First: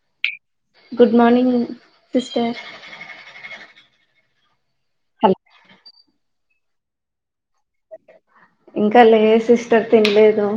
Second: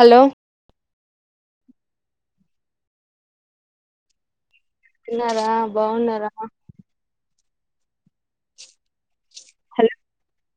Hello good morning sister తిన్నారా బాగున్నారా ఇంకా లే సిస్టర్ తినలేదు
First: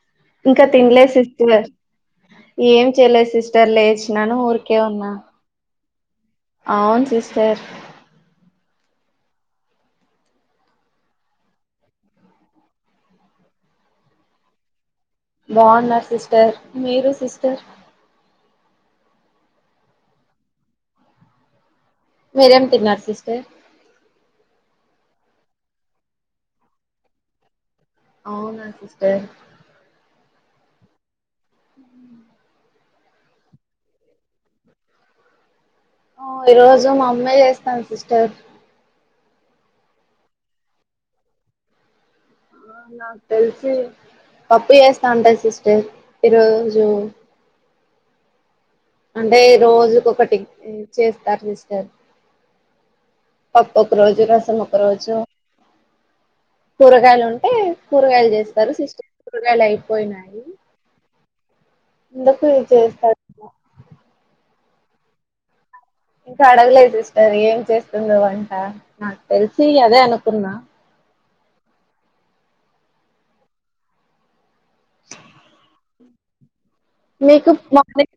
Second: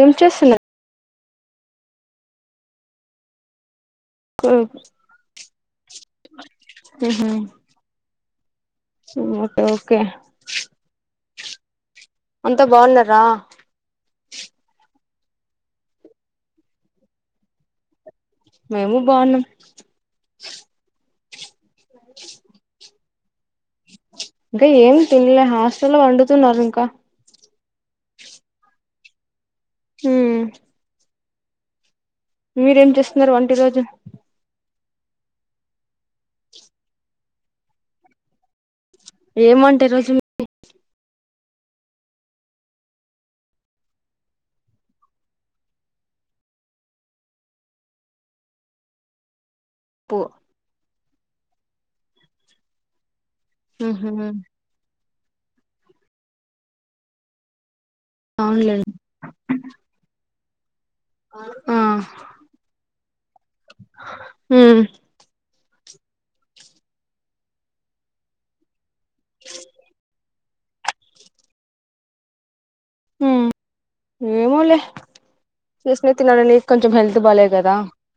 ఏం చేస్తున్నారు ఇంకా తినలేదు సిస్టర్ ఏం చేయలేదు సిస్టర్ లేచ్ నను ఊరికే ఉన్నా అవును సిస్టర్ ఒక్ ఓకే అంత బాగున్నారా బావున్నారు సిస్టర్ మీరు సిస్టర్? మేము బావున్నాం మీరేం తిన్నారు సిస్టర్? ఇంకా ఏం తినలే హాస్టల్లో వండుతున్నారు ఇంకా అవునా సిస్టర్ హ మీరేం చేస్తున్నారు వంట ఈరోజు? ఆ ఈ రోజు మా అమ్మయి చేస్తాను సిస్టర్ ఎం వంట ఈరోజు మీది? ఆ నాకు తెలిసి పప్పు వేస్తా ఉంటారు సిస్టర్ ఈరోజు అంటే రోజుకి పప్పు ఒకటి మ్ చేస్తారు సిస్టర్ పప్పు ఒక రోజు, రసం ఒక రోజు కూరగాయలు ఉంటే కూరగాయలు చేస్తారు అవునులేండి సిస్టర్స్ కూరగాయలు అయిపోయినాయి. ఆ అందుకు ఇ చేస్తాడు ఏమో హ ఇంకా అడగలేదు సిస్టర్ ఏం చేస్తుందో వంట నాకు తెలిసి అదే అనుకున్నా ఉ ఏమోలే నీస్ నే తిన నండి కొంచెం హెల్త్ మీకు బాలేదు కదా మార్నింగ్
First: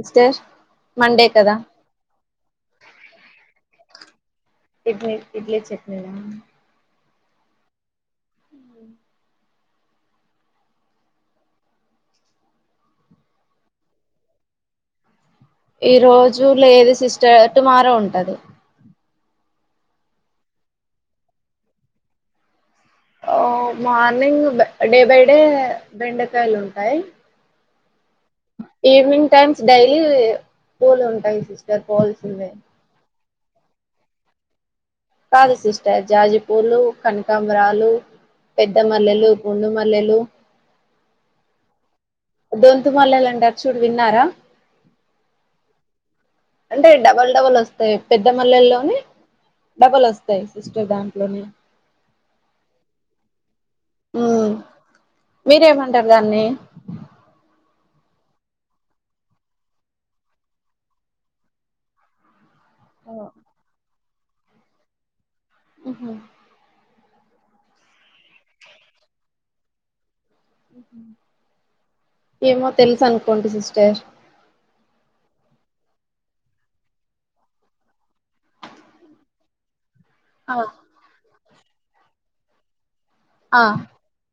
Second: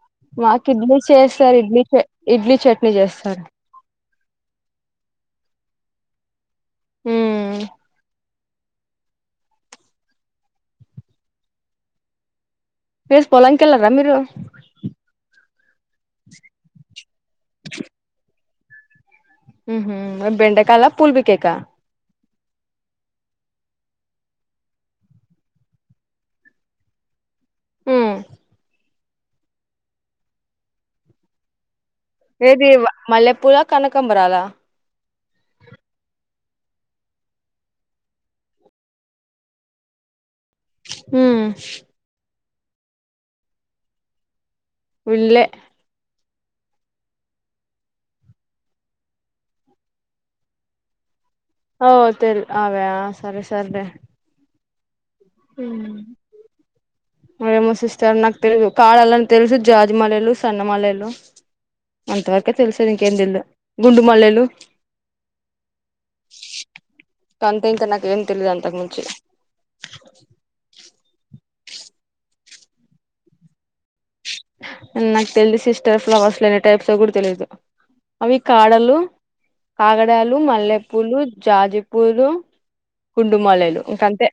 సిస్టర్ మాకు ఇడ్లీ మండే కదా చేస్తార్ ఇడ్లీ చే ఇడ్లీ చట్నీ చేస్తారు. ఇడ్లీ ఇడ్లీ చట్నీలా హ ఉ వేసుపోలాంకెళ్ళరా మీరు? ఈ రోజు లేదు సిస్టర్ టుమారో ఉంటది. ఉహు బెండకాల పూల్ బి కేకా ఓ మార్నింగ్ డే బై డే బెండకాయలు ఉంటాయి. ఈవినింగ్ టైమ్స్ డైలీ పూలు ఉంటాయి సి ఏది మల్లెపూలా, కనకంబరాల కాదు సిస్టర్ జాజిపూలు, కనకాంబరాలు పెద్ద మల్లెలు, గుండు మల్లెలు హ దొంతు మల్లలంటారు చూడు విన్నారా? వీళ్ళే అంటే డబల్ డబుల్ వస్తాయి పెద్ద మల్లెల్లోని డబల్ వస్తాయి సిస్టర్ దాంట్లోనే ఓ తెల్ అవే సరే సర్లే ఉ మీరేమంటారు దాన్ని? సర్ నాకు తెలుసు కాడాలని తెలుసు జాజిమల్లెలు, సన్నమల్లెలు అంతవర తెలిసేది ఇంకేం తెలదు గుండు మల్లెలు ఉహ తంతే ఇంకా నాకు ఏం తెలీదు అంతకు మించి ఏమో తెలుసు అనుకోంటి సిస్టర్ నాకు తెలిదు సిస్టర్ ఫ్లవర్స్ లో ఎన్ని టైప్స్ కూడా తెలిదు. అవి కాడలు కాగడాలు ఆ మల్లెపూలు జాజీపూలు ఆ గుండుమలెలు ఇంకంతే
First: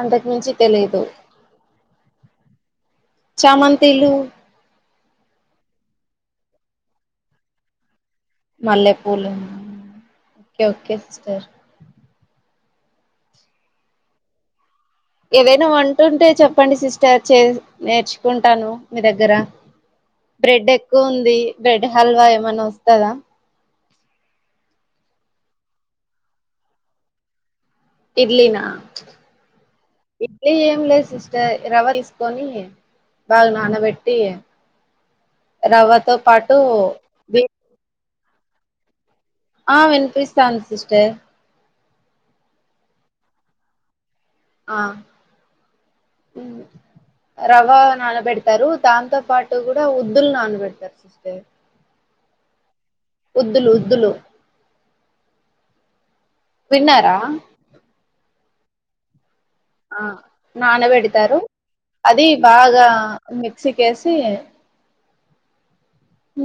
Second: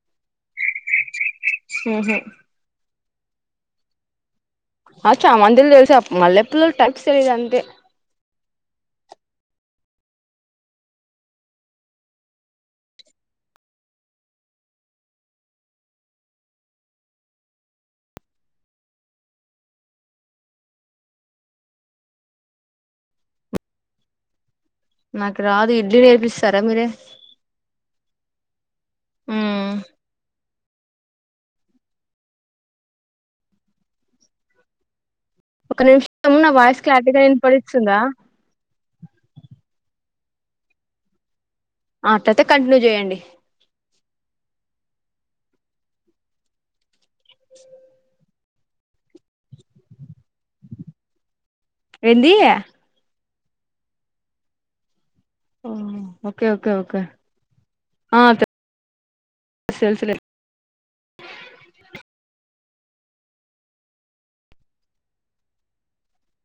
అంతకు మించి తెలీదు ఓహో చామంతంతిలు అ చా మందిలు తెలుసా మల్లె పల్లలు టైప్స్ తెలిద అంతే మల్లెపూలు ఓకే ఓకేర్ ఏవైనా వంటుంటే చెప్పండి సిస్టర్ చే నేర్చుకుంటాను మీ దగ్గర బ్రెడ్ ఎక్కువ ఉంది బ్రెడ్ హల్వా ఏమన్నా వస్తుందా నాకు రాదు ఇడ్లు నేర్పిస్తారా మీరే ఇడ్లిన్న ఉమ్ మళ్ళీ ఏం లేదు సిస్టర్ రవ తీసుకొని బాగా నానబెట్టి ఒక రవ్వతో నిమిషం నా పాటు వాయిస్ క్లారిటీగా వినపడిస్తుందా ఆ వినిపిస్తది సిస్టర్ ఆట్లయితే కంటిన్యూ చేయండి ఆ రావా నాన్న బెట్ తారు దాంతో పాటు కూడా వుద్దులు నానబెడతారు సిస్టర్ ఏంది వుద్దులు వుద్దులు ఓ ఓకే ఓకే ఓకే తెలుసు తెలుసులే [unintelligible] పెడతారు అది బాగా మిక్సీ కేేసి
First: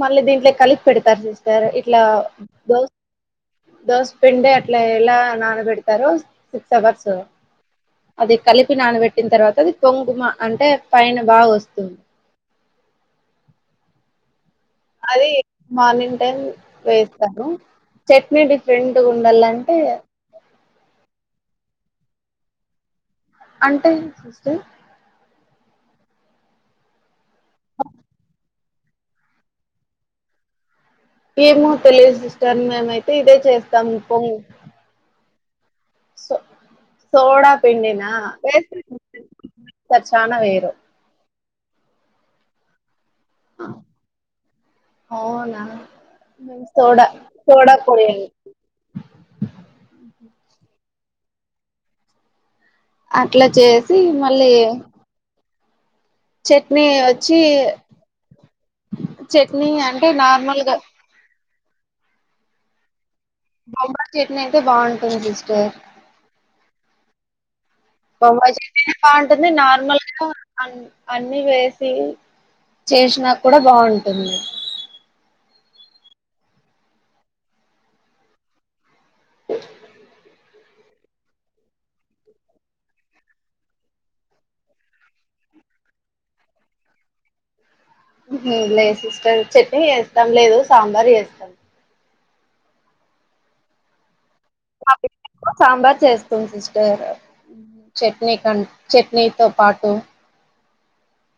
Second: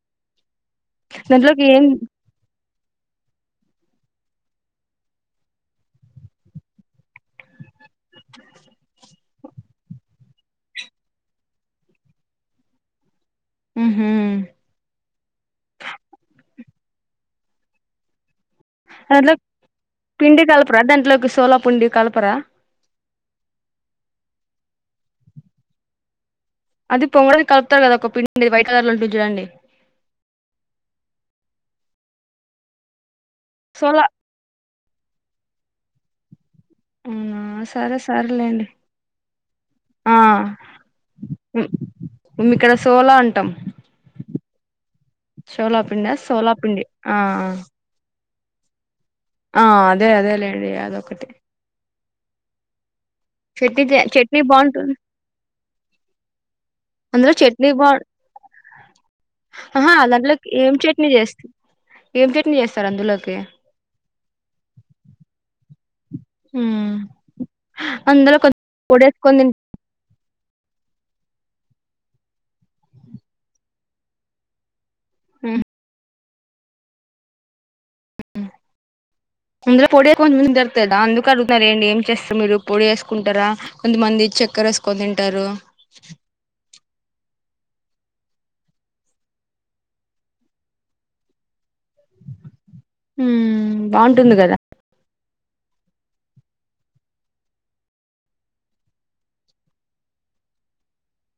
మళ్ళీ దీంట్లో కలిపి పెడతారు సిస్టర్ దాంట్లోకి ఏం ఇట్లా దోస పెండ్ అట్లా ఎలా నానబెడతారు సిక్స్ అవర్స్ అది కలిపి నానబెట్టిన తర్వాత అది పొంగుమ అంటే పైన బాగా వస్తుంది ఉమ్ అది మార్నింగ్ టైం వేస్తారును చట్నీ ర్రెండు ఉండాల అంటే ప్రదెంట్లోకి సోలాపుండి కలపరా అంటే సిస్టర్ అది పొంగడాది కలుపుతారు కదా ఒక పిండి వైట్ కలర్ లో ఉంటు చూడండి ఏమో తెలియదు సిస్టర్ మేమైతే ఇదే చేస్తాం సోలా పొంగ సో అవునా సోడా సరే పిండిన్న సరేలేండి తర్చానా వేరు మేం ఇక్కడ సోలా అంటాం అవునా సోలాపిండి మేము సోలాపిండి సోడా ఆ సోడా పొడి అని ఆ అదే అదే లేండి అదొకటి అట్లా చట్నీ చే చేసి చట్నీ మళ్ళీ బాగుంటుంది చట్నీ అందులో వచ్చి చట్నీ చట్నీ ఆహ అంటే దంట్లోకి ఏం నార్మల్గా చట్నీ చేస్త ఏం చట్నీ చేస్తారు అందులో బొంబాయి చెట్ని అయితే బావుంటుంది సిస్టర్ అందులో కొంచెం బొంబయి పొడేసుకొని బావుంటుంది నార్మల్ గా అ అన్ని వేసి చేసినా కూడా బాగుంటుంది ఉమ్ అ అందులో పొడి కొంచంది జరుతుదా అందుకు అడుగుతున్నండి ఏం చేస్తారు మీరు పొడి వేసుకుంటారా కొంతమంది చె క్కర వేసుకొని తింటారు. ఉ లేదు సిస్టర్ చట్నీ చేస్తాం లేదు సాంబార్ చేస్తాం. హ బావుంటుంది కదా సాంబార్ చేస్తాం సిస్టర్ చట్నీ కన్ చట్నీతో పాటు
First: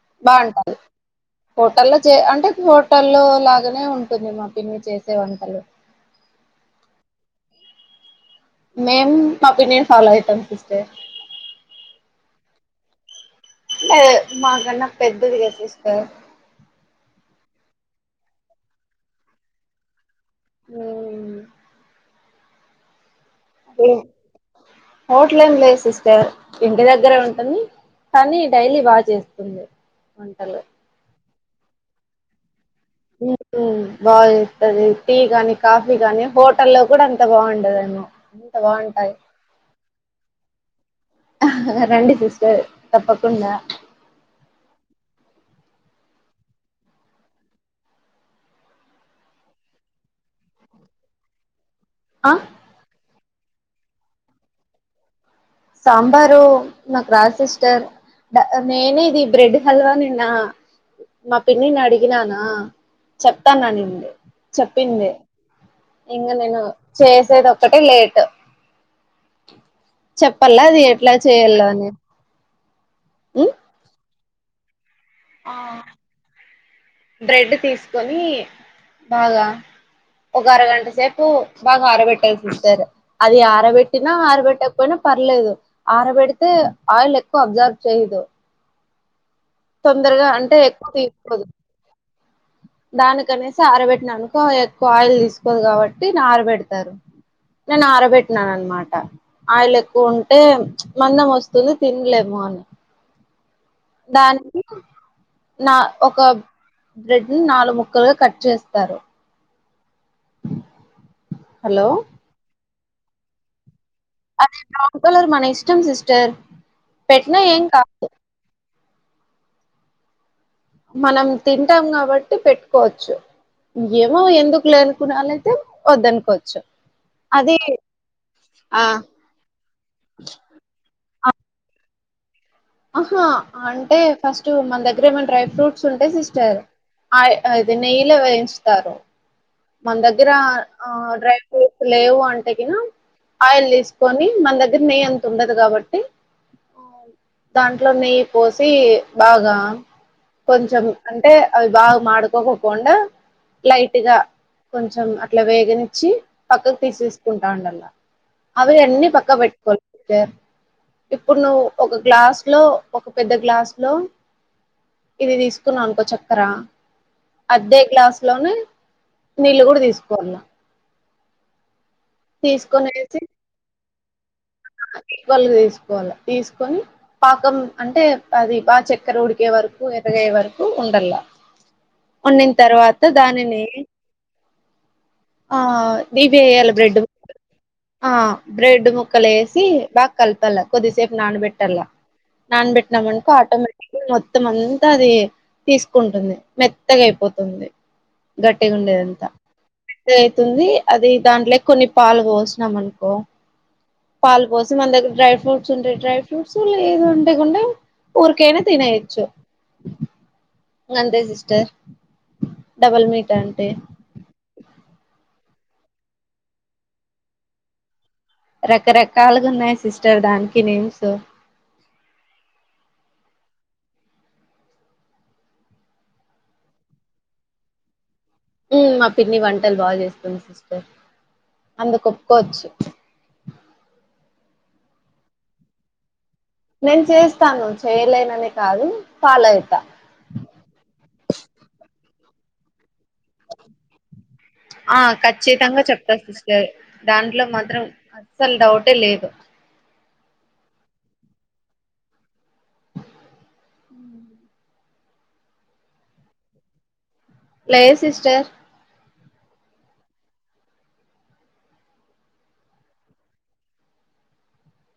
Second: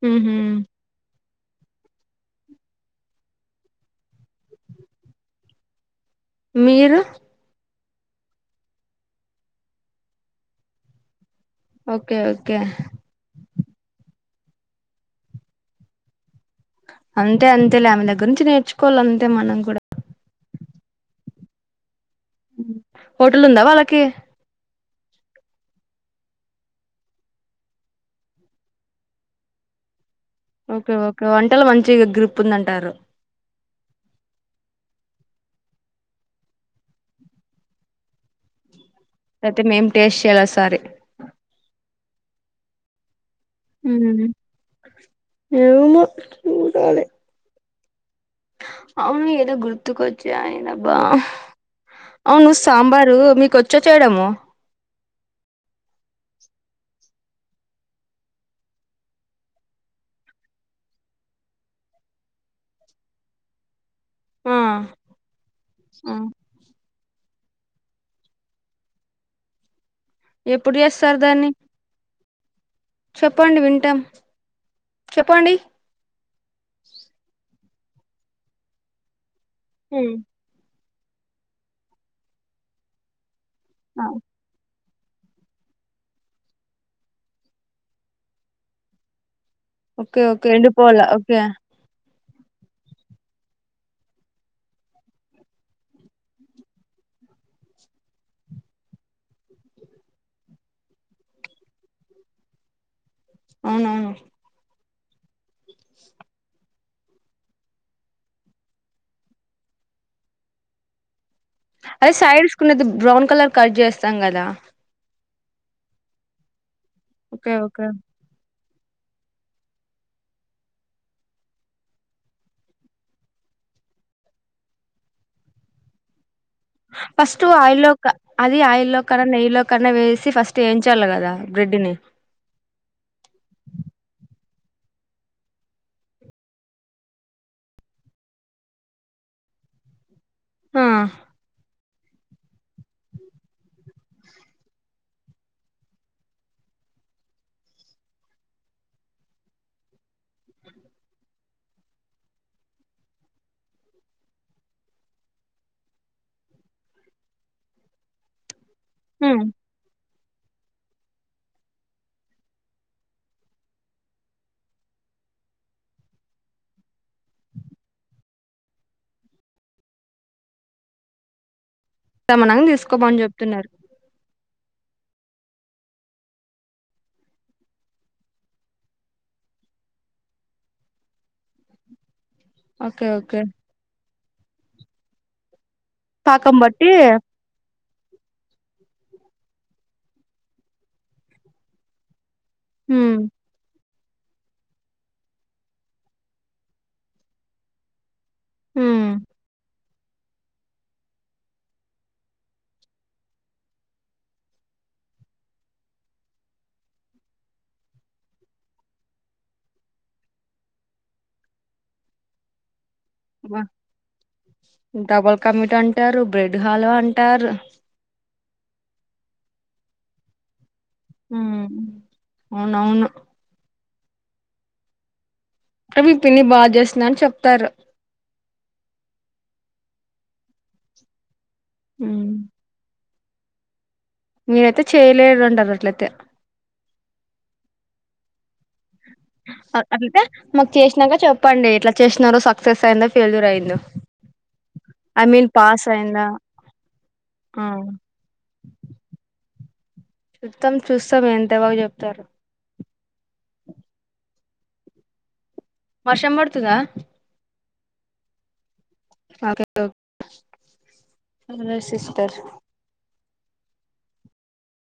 ఆహ బాగుంటది హోటల్లో చే అంటే హోటల్లో లాగానే ఉంటుంది మా పిన్ని చేసే వంటలు. మీరు? మేమ్ మా ఒపీనియన్ ఫాలో అయితాం సిస్టర్ ఓకే ఓకే ఏ మాకన్నా పెద్దదిగా సిస్టర్ అంతే అంతే లే ఆమె దగ్గరంచి నేర్చుకోవాలి అంతే మనం కూడా ఉ హోటల్ ఉందా వాళ్ళకి? హోటల్ ఏమి లేదు సిస్టర్ ఇంటి దగ్గరే ఉంటుంది. కానీ డైలీ బాగా చేస్తుంది. వంటలు ఓకే ఓకే వంటలు మంచిగా గ్రిప్ ఉందం ఉహు బా ఎత్తది టీ గాని, కాఫీ గాని హోటల్ల్లో కూడా అంత బావుండదేమో అంత బావుంట అయితే మేం టేస్ట్ చేయాలిసారి రండి సిస్టర్ తప్ప ఉ ఏమొ చూడాలి. అవును ఏదో గుర్తుకొచ్చా ఆయనబ్బా ఆ అవును సాంబారు మీకుచ్చా చేయడము? సాంబారు నాకు రాదు సిస్టర్ ద నేనే ఇది బ్రెడ్ హల్వా నిన్న మా పిన్నిని అడిగినానా చెప్తాన్నానింది ఆ చెప్పింది ఆ ఇంగ నేను చేసేది ఒ కటి లేట్ చెప్పాల ఎప్పుడు అది ఎట్లా చేస్తారు దాన్ని చేయలో అని చెప్పండి వింటాం చెప్పండి ఆ బ్రెడ్ తీసుకొని బాగా ఉమ్ ఒక అరగంట సేపు బాగా ఆరబెట్టాలి సిస్టర్ అది ఆ ఆ రబట్టినా ఆరబెట్టవ్ పోయినా పర్లేదు ఆరబెడితే ఆయిల్ ఎక్కువ అబ్జార్బ్ చేయదు. ఓకే తొందరగా ఓకే అంటే ఏండి ఎక్కువ పోల ఓకే తీసుకోదు దానికనేసి ఆరబెట్టిననుకో ఎక్కువ ఆయిల్ తీసుకోదు కాబట్టి ఆరబెడతారు. నేను ఆరబెట్టినాన అనమాట ఆయిలు ఎక్కువ ఉంటే మందం వస్తుంది తినలేము. మన్ అవునవును దానికి నా ఒక బ్రెడ్ ని నాలుగు ముక్కలుగా కట్ చేస్తారు. హలో అదే సైడ్స్కునేది బ్రౌన్ కలర్ కట్ చేస్త అదే బ్రౌన్ కలర్ మన ఇష్టం సిస్టర్ పెట్టినా ఓకే ఏం ఓకే కాదు. మనం తింటాం కాబట్టి పెట్టుకోవచ్చు. ఏమో ఎందుకు లేనుకున్నాల అయితే వద్దనుకోద్ ఫస్ట్ ఆయిల్లో అది ఆ! ఆయిల్లో కన్నా నెయ్యిలో కన్నా వేసి ఫస్ట్ వేంచాలి అ కదా బ్రెడ్ని అహా అంటే ఫస్ట్ మన దగ్గర ఏమైనా డ్రై ఫ్రూట్స్ ఉంటే సిస్టర్ అయిది నెయ్యిలో వేయించుతారు మన దగ్గర ఆ అ డ్రై ఫ్రూట్ లేవు అంటేకినా ఆయిల్ తీసుకొని మన దగ్గర నెయ్యి అంత ఉండదు కాబట్టి దాంట్లో నెయ్యి పోసి బాగా కొంచెం అంటే అవి బాగా మాడుకోకుండా లైట్గా కొంచెం అట్ల వేగనిచ్చి పక్కకు తీసేసుకుంటా ఉండల్లా అవి అన్నీ పక్క హ్మ్. పెట్టుకోల్ ఇప్పుడు నువ్వు ఒక గ్లాస్ లో ఒక పెద్ద గ్లాస్ లో ఇది తీసుకున్నానుకో చక్కర అద్దే గ్లాసులోనే నీళ్ళు కూడా తీసుకోవల్ల సమానం తీసుకోమన్ చెప్తున్నారు ఈక్వల్ గా తీసుకోవల్ల తీసుకొని పాకం అంటే అది బ చక్కెర ఉడికే వర ఎర్రగయ్యే వరకు ఉండల్లా వండిన తర్వాత ఓకే ఓకే దానిని ఆ దీవి పాకం వేయ్యాల బట్టి బ్రెడ్ హా బ్రెడ్ ము ముక్కలేసి బా కలపాల కొద్దిసేపు నానబెట్టల్ల ఉమ్ నానబెట్నామనుకో ఆటోమేటి మొత్తం అంతా అది తీసుకుంటుంది మెత్తగా అయిపోతుంది గట్టిగ హ్మ్. ఉండేదంతా అయితుంది అది దాంట్లేకి కొన్ని పాలు పోస్నాం అనుకో పాలు పోసి మన దగ్గర డ్రై ఫ్రూట్స్ ఉంటే డ్రై ఫ్రూట్స్ లేది అంటేకుం ఊరికే అయినా తినేయచ్చు ఇంగ అంతే సిస్టర్ డబల్ మీట అంటే డబుల్ కమీట అంటారు బ్రెడ్ హల్వ అంటారు రకరకాలుగా ఉన్నాయి సిస్టర్ దానికి నేమ్స్ హ అవును అవును అంటే మీ పిన్ని బా జేషిన చెప్తారు ఉ మా పిన్ని వంటలు బాగ చేస్తుంది సిస్టర్ అందుకు హ్మ్. ఒప్పుకోవచ్చు మీరైతే చేయలేదు అంటారు అట్లయితే నేను చేస్తాను చేయలేనని కాదు ఫాలో అయితా అట్లైతే మాకు చేసినంక చెప్పండి ఎట్లా చేసినారో సక్సెస్ అఇందో నలూరు ఐదులు ఆ ఖచ్చితంగా చెప్తారు సిస్టర్ దాంట్లో ఆ మాత్రం అస్సల్ డౌటే లేదు చూస్తాం చూస్తాం ఎంత బాగు చెప్తారు వర్షం పడుతుందా లేదు సిస్టర్ ఓకే సిస్టర్